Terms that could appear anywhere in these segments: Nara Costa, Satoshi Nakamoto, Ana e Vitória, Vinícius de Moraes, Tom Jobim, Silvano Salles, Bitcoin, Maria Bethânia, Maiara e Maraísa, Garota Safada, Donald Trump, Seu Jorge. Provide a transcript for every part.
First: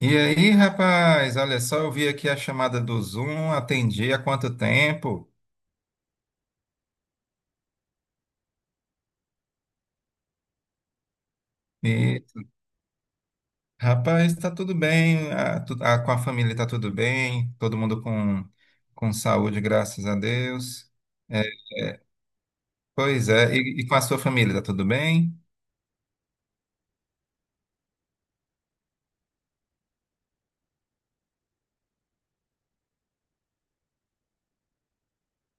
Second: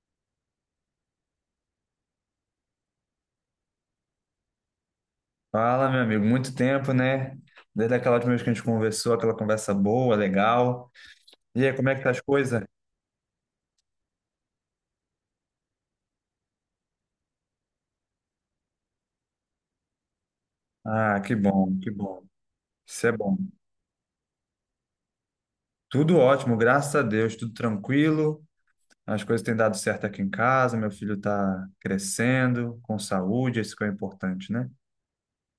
E aí, rapaz, olha só, eu vi aqui a chamada do Zoom, atendi há quanto tempo? Fala, meu amigo, muito tempo, né? Desde aquela última vez que a gente conversou, aquela conversa boa, legal. E aí, como é que tá as E, coisas? rapaz, tá tudo bem, com a família tá tudo bem, todo mundo com saúde, graças a Deus. Ah, que É, bom, que é, bom. Isso é Pois bom. é, e com a sua família, tá tudo bem? Tudo ótimo, graças a Deus, tudo tranquilo. As coisas têm dado certo aqui em casa, meu filho tá crescendo, com saúde, isso que é importante, né?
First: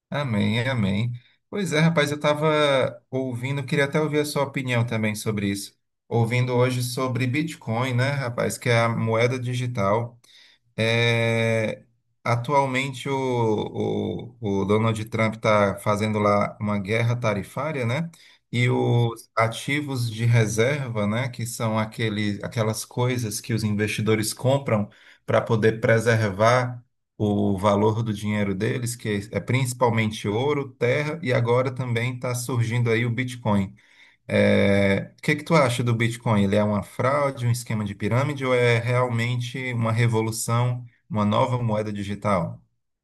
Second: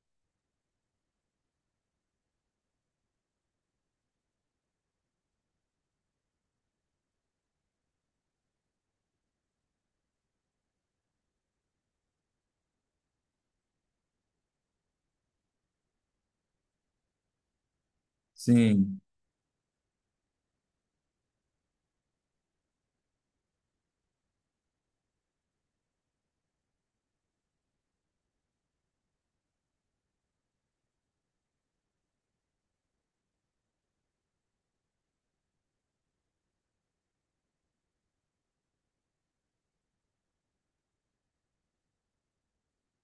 Amém, amém. Pois é, rapaz, eu estava ouvindo, queria até ouvir a sua opinião também sobre isso. Ouvindo hoje sobre Bitcoin, né, rapaz, que é a moeda digital. É, Atualmente o Donald Trump está fazendo lá uma guerra tarifária, né? E Sim. os ativos de reserva, né, que são aquelas coisas que os investidores compram para poder preservar o valor do dinheiro deles, que é principalmente ouro, terra, e agora também está surgindo aí o Bitcoin. É, o que que tu acha do Bitcoin? Ele é uma fraude, um esquema de pirâmide ou é realmente uma revolução, uma nova moeda digital?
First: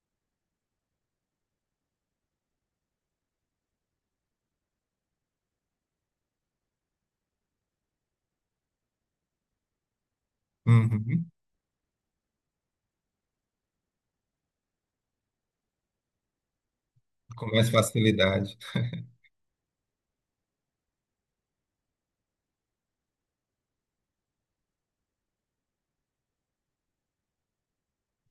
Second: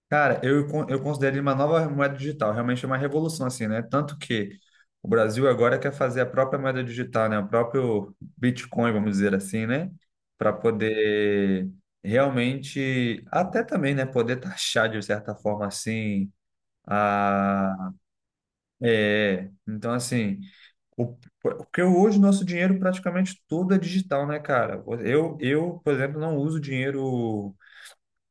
Cara, eu considero ele uma nova moeda digital, realmente é uma revolução, assim, né? Tanto que o Brasil agora quer fazer a própria moeda digital, né? O próprio Bitcoin, vamos dizer assim, né? Para Uhum. poder realmente, até também, né? Poder taxar de certa forma, assim, Com mais a. facilidade. É. Então, assim, porque hoje nosso dinheiro praticamente tudo é digital, né, cara? Eu, por exemplo, não uso dinheiro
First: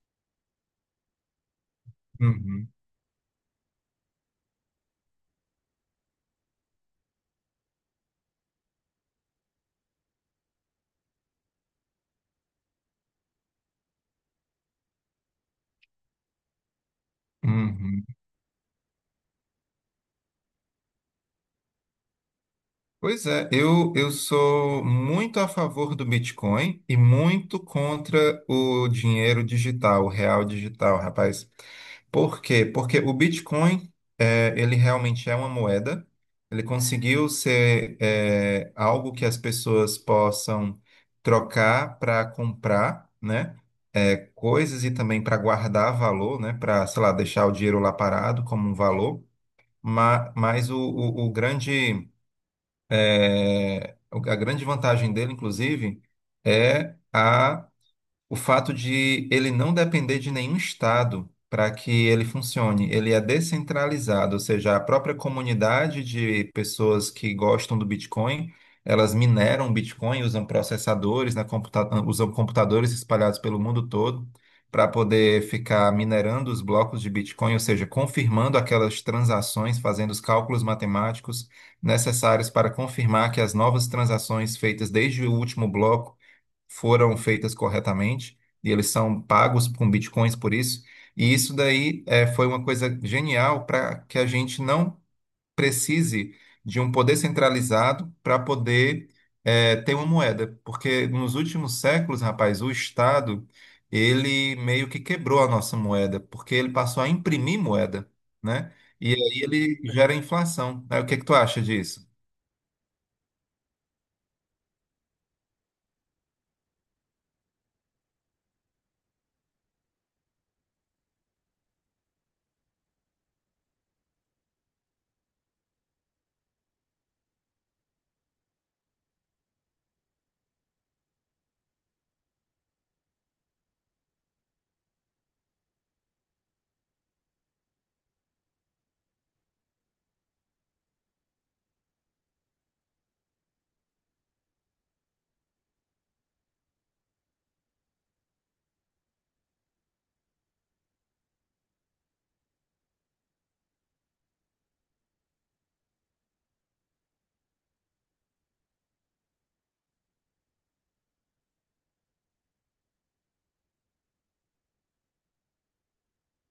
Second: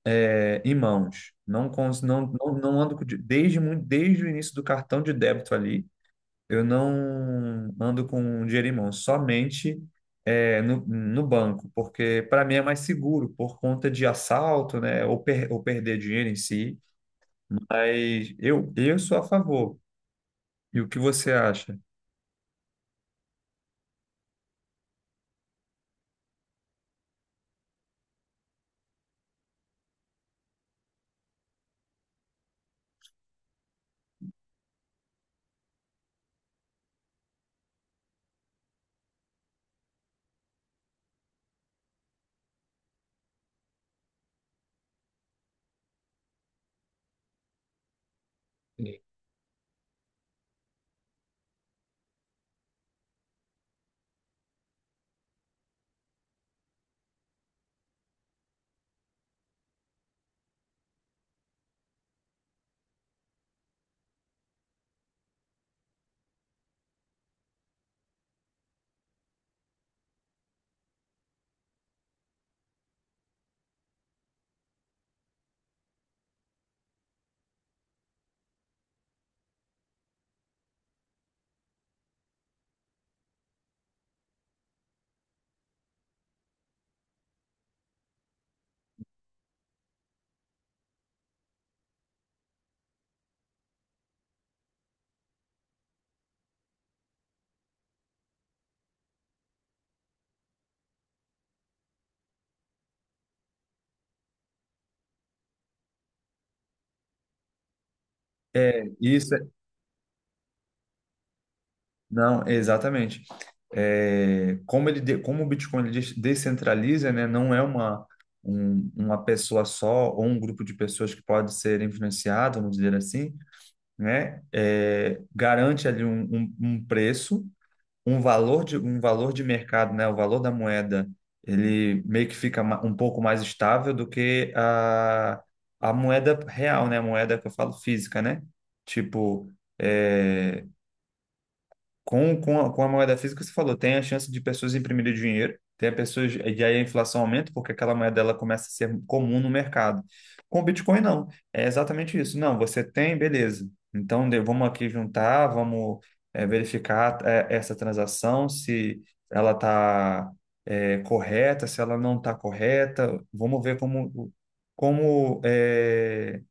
em mãos. Não, não, não, Uhum. não ando desde, muito, desde o início do cartão de débito ali, eu não ando com um dinheiro em mãos, somente no, no banco, porque para mim é mais seguro por conta de assalto, né, ou, per, ou perder dinheiro em si. Uhum. Mas eu sou a favor. E o que você acha? Pois é, eu sou muito a favor do Bitcoin e muito contra o dinheiro digital, o real digital, rapaz. Por quê? Porque o Bitcoin, ele realmente é uma moeda, ele conseguiu ser, algo que as pessoas possam trocar para comprar, né? Coisas e também para guardar valor, né? Para, sei lá, deixar o dinheiro lá parado como um valor. Mas o grande é, o- a grande vantagem dele, inclusive, é a o fato de ele não depender de nenhum estado para que ele funcione. Ele é descentralizado, ou seja, a própria comunidade de pessoas que gostam do Bitcoin, elas mineram Bitcoin, usam processadores, na computa usam computadores espalhados pelo mundo todo para poder ficar minerando os blocos de Bitcoin, ou seja, confirmando aquelas transações, fazendo os cálculos matemáticos necessários para confirmar que as novas transações feitas desde o último bloco foram feitas corretamente e eles são pagos com bitcoins por isso. E isso daí, foi uma coisa genial para que a gente não precise de um poder centralizado para poder ter uma moeda, porque nos últimos séculos, rapaz, o Estado ele meio que quebrou a nossa moeda, porque ele passou a imprimir moeda, né? É, E isso, é aí ele gera inflação. Aí, o que que tu acha disso? Não, exatamente. É, como ele, como o Bitcoin ele descentraliza, né, não é uma, uma pessoa só ou um grupo de pessoas que pode ser influenciado, vamos dizer assim, né, é, garante ali um, um, um preço, um valor de mercado, né, o valor da moeda, ele meio que fica um pouco mais estável do que a moeda real, né, a moeda que eu falo física, né? Tipo, é, com a moeda física, você falou, tem a chance de pessoas imprimirem dinheiro, tem a pessoas, e aí a inflação aumenta porque aquela moeda ela começa a ser comum no mercado. Com o Bitcoin, não. É exatamente isso. Não, você tem, beleza. Então, vamos aqui juntar, vamos verificar essa transação, se ela está correta, se ela não está correta. Vamos ver como, como, é,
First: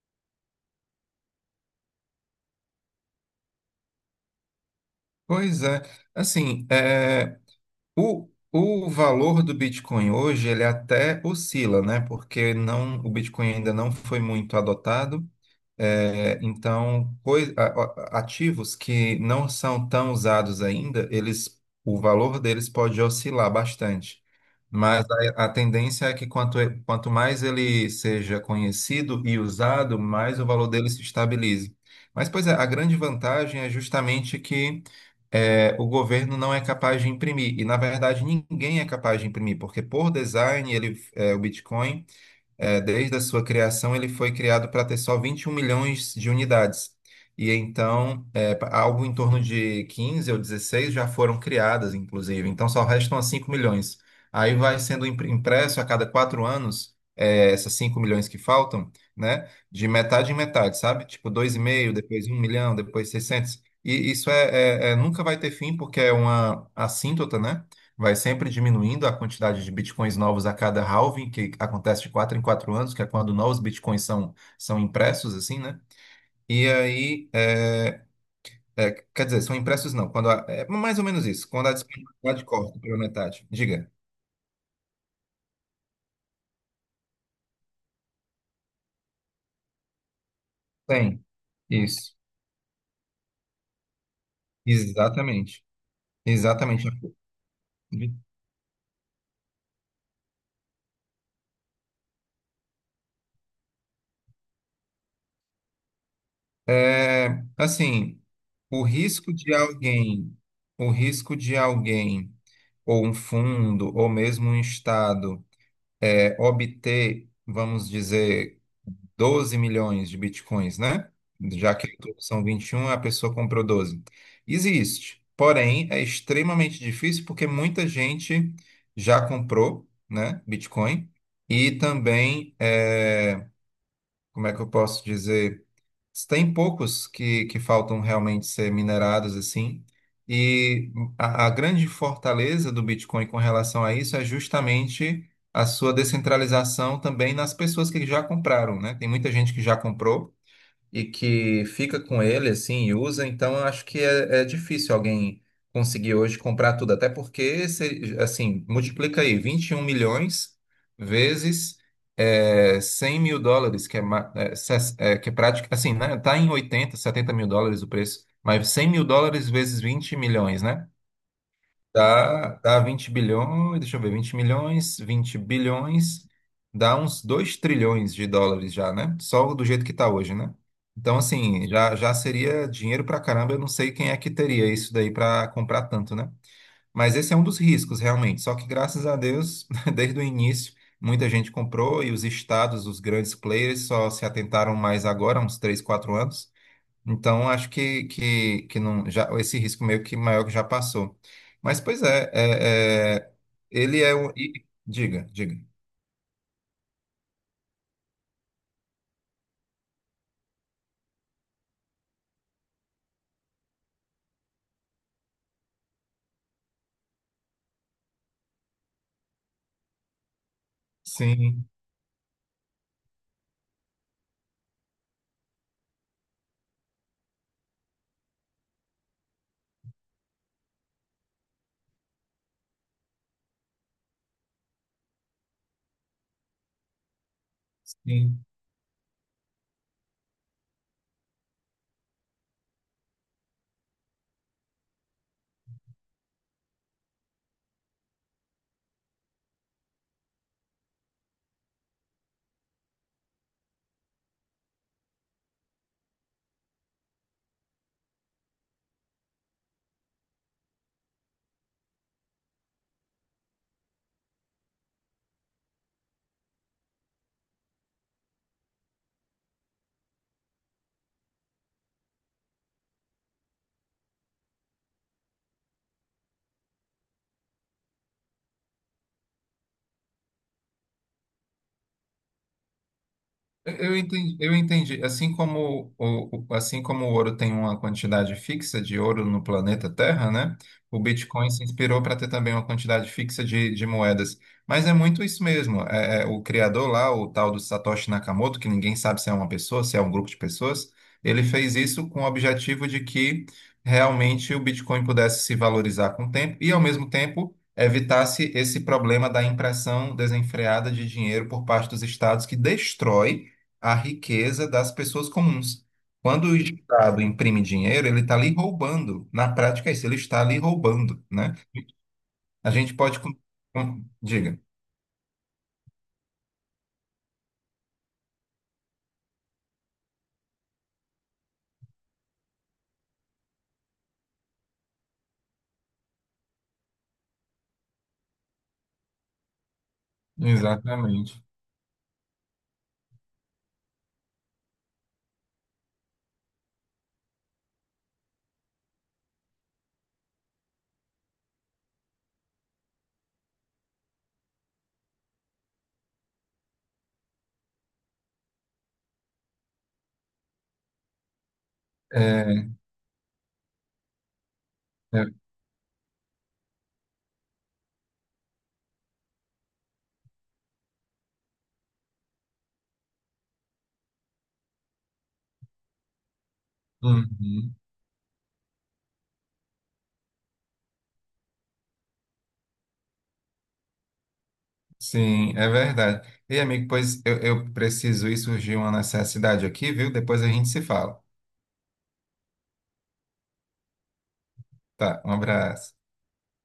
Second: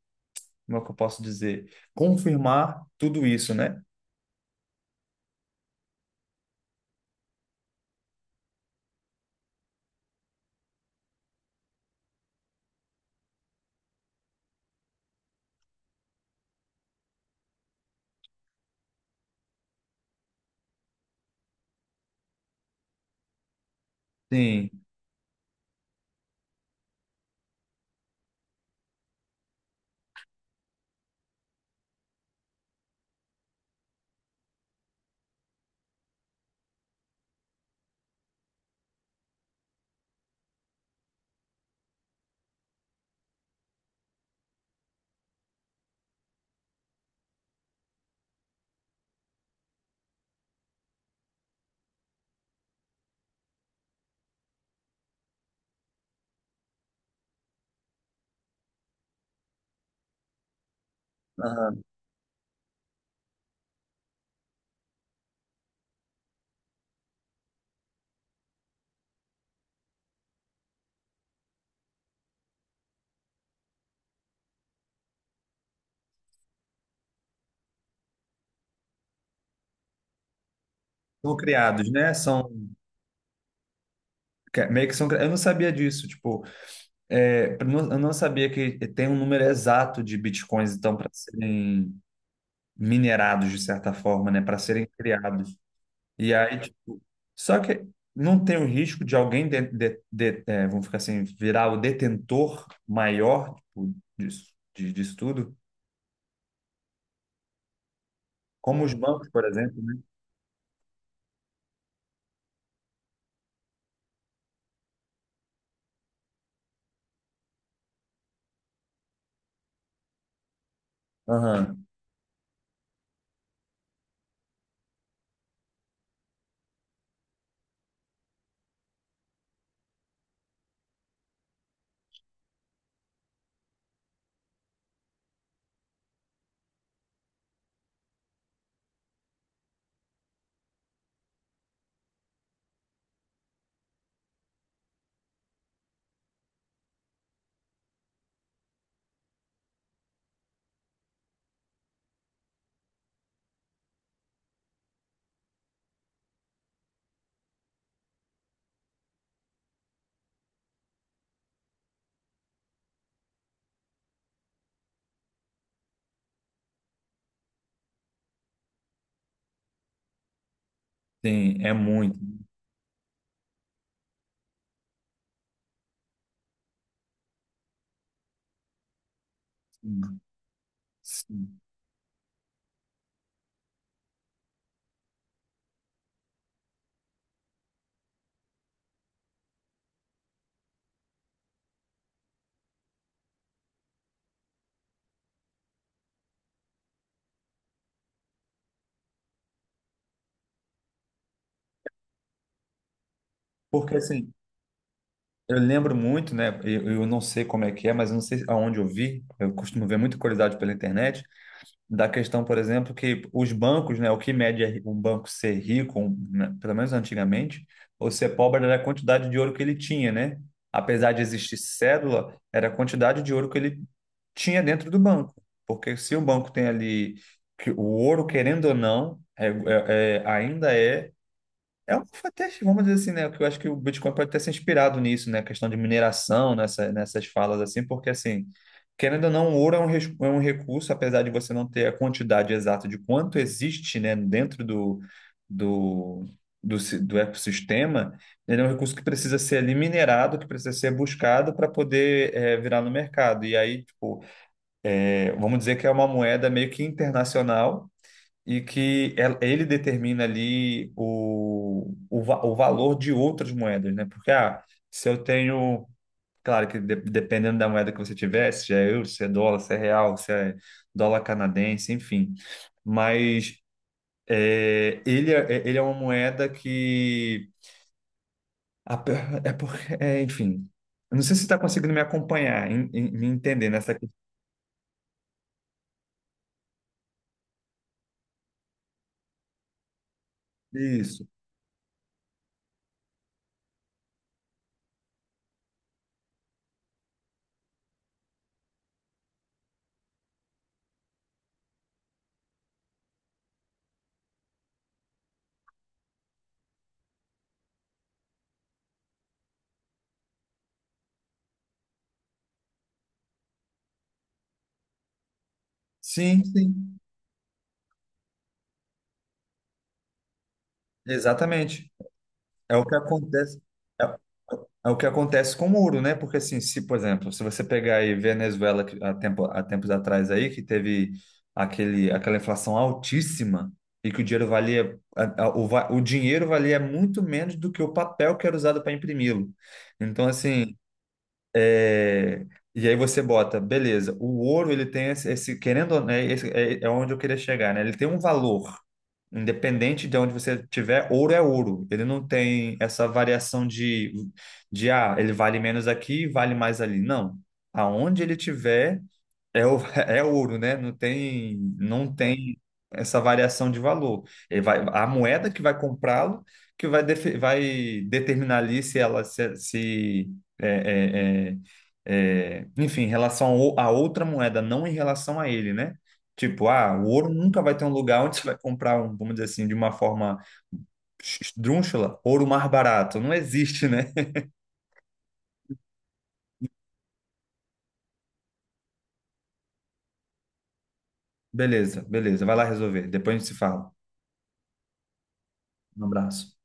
como é que eu posso dizer? Confirmar tudo isso, né? Pois é, assim, O, o valor do Bitcoin hoje, ele até oscila, né? Porque não, o Bitcoin ainda não foi muito adotado. É, então, ativos que não são tão usados ainda, eles, o valor deles pode oscilar bastante. Sim. Mas a tendência é que quanto mais ele seja conhecido e usado, mais o valor dele se estabilize. Mas, pois é, a grande vantagem é justamente que, o governo não é capaz de imprimir. E, na verdade, ninguém é capaz de imprimir, porque por design ele, o Bitcoin. É, desde a sua criação, ele foi criado para ter só 21 milhões de unidades. E então, algo em torno de 15 ou 16 já foram criadas, inclusive. Então, só restam as 5 milhões. Aí vai sendo impresso a cada 4 anos, é, essas 5 milhões que faltam, né? De metade em metade, sabe? Tipo, 2,5, depois 1 milhão, depois 600. E isso nunca vai ter fim, porque é uma assíntota, né? Vai sempre diminuindo a quantidade de bitcoins novos a cada halving, que acontece de 4 em 4 anos, que é quando novos bitcoins são impressos, assim, né? E aí, quer dizer, são impressos não, quando a- é mais ou menos São isso, quando a criados, né? disponibilidade São corta pela metade. Diga. meio que são. Cri- Eu não sabia disso, tipo, eu não sabia que tem um número exato de bitcoins, então, para Tem. serem Isso. minerados de certa forma, né? Para serem criados. Exatamente. E aí, Exatamente. tipo, só que não tem o risco de alguém é, vamos ficar assim, virar o detentor maior, tipo, disso, disso tudo, É, assim, como o os bancos, risco por de exemplo, né? alguém, o risco de alguém, ou um fundo, ou mesmo um estado obter, vamos dizer, 12 milhões de bitcoins, né? Já Aham. que são 21, a pessoa comprou 12. Existe, porém é extremamente difícil porque muita gente já comprou, né, Bitcoin e também, é, como é que eu posso dizer? Tem poucos que faltam realmente ser minerados, assim. E a grande fortaleza do Bitcoin com relação a isso é justamente a sua descentralização também nas pessoas que já compraram, né? Tem muita gente que já comprou e que fica com ele assim e usa, então eu acho que é, é difícil alguém conseguir hoje comprar tudo, até porque se, assim, multiplica aí 21 milhões vezes, 100 mil dólares, que é, ma- é, ses- é, que é prática, assim, né? Tá em 80 mil dólares, 70 mil dólares o preço, mas 100 mil dólares vezes 20 milhões, né? Sim, é muito. Dá 20 bilhões, deixa eu ver, 20 milhões, 20 bilhões, dá uns 2 trilhões de dólares já, né? Só do jeito que tá Sim. hoje, né? Então, Sim. assim, já seria dinheiro pra caramba, eu não sei quem é que teria isso daí pra comprar tanto, né? Mas esse é um dos riscos, realmente. Só que, graças a Deus, desde o início, muita gente comprou e os estados, os grandes players, só se atentaram mais agora, uns 3, 4 anos. Então, acho que não, já, esse risco meio que maior que já passou. Mas, pois é, Porque ele é o. assim, Diga, eu diga. lembro muito, né? Eu não sei como é que é, mas eu não sei aonde eu vi. Eu costumo ver muita curiosidade pela internet da questão, por exemplo, que os bancos, né? O que mede é um banco ser rico, um, né, pelo menos antigamente, ou ser pobre era a quantidade de ouro que ele tinha, né? Apesar de existir Sim, cédula, era a quantidade de ouro que ele tinha dentro do banco. Porque se o banco tem ali que o ouro, querendo ou não, ainda é é um, até, vamos dizer assim, né? Que eu acho que o Bitcoin pode ter se inspirado nisso, né? A questão de mineração, nessa, nessas falas, assim, porque, sim. assim, querendo ou não, o ouro é um, é um recurso, apesar de você não ter a quantidade exata de quanto existe, né, dentro do, do, do ecossistema, ele é um recurso que precisa ser ali minerado, que precisa ser buscado para poder, eh, virar no mercado. E aí, tipo, eh, vamos dizer que é uma moeda meio que internacional e que ele determina ali o, o valor de outras moedas, né? Porque ah, se eu tenho, claro que dependendo da moeda que você tiver, se é euro, se é dólar, se é real, se é dólar canadense, enfim. Mas é, ele é uma moeda que a pe- é porque, é, enfim, eu não sei se você está conseguindo me acompanhar, me entender Eu nessa eu questão. entendi, eu entendi. Assim como o, assim como o ouro tem uma quantidade fixa de ouro no planeta Terra, né? O Isso. Bitcoin se inspirou para ter também uma quantidade fixa de moedas. Mas é muito isso mesmo. O criador lá, o tal do Satoshi Nakamoto, que ninguém sabe se é uma pessoa, se é um grupo de pessoas, ele fez isso com o objetivo de que realmente o Bitcoin pudesse se valorizar com o tempo e, ao mesmo tempo, evitasse esse problema da impressão desenfreada de dinheiro por parte dos estados que destrói a riqueza das pessoas comuns. Sim, Quando o sim, Estado imprime dinheiro, ele está ali roubando. Na prática, é isso, ele está ali roubando, né? exatamente. A É o gente que pode... acontece. É Diga. O que acontece com o muro, né? Porque assim, se, por exemplo, se você pegar aí Venezuela que há tempo, há tempos atrás aí, que teve aquele, aquela inflação altíssima e que o dinheiro valia, o, o dinheiro valia muito menos do que o papel que era usado para imprimi-lo. Então, assim, Exatamente. é, e aí você bota, beleza, o ouro ele tem esse, querendo ou não, é onde eu queria chegar, né? Ele tem um valor, independente de onde você tiver, ouro é ouro. Ele não tem essa variação de ah, ele vale menos aqui, vale mais ali. Não. Aonde ele tiver, é, é ouro, né? Não tem, não tem É, essa variação de valor. Ele vai, a é, moeda que vai comprá-lo, que vai, vai determinar ali se ela se, é, é, é, é, enfim, em relação a outra moeda, não em relação a ele, né? Tipo, ah, o ouro nunca uhum. vai ter um lugar onde você vai comprar, um, vamos dizer assim, de uma forma esdrúxula, ouro mais barato. Não existe, né? Sim, é verdade. E, amigo, pois eu preciso ir, surgiu uma necessidade aqui, viu? Depois a gente se fala. Beleza, beleza. Vai lá resolver. Depois a gente se fala. Tá, um abraço. Um abraço.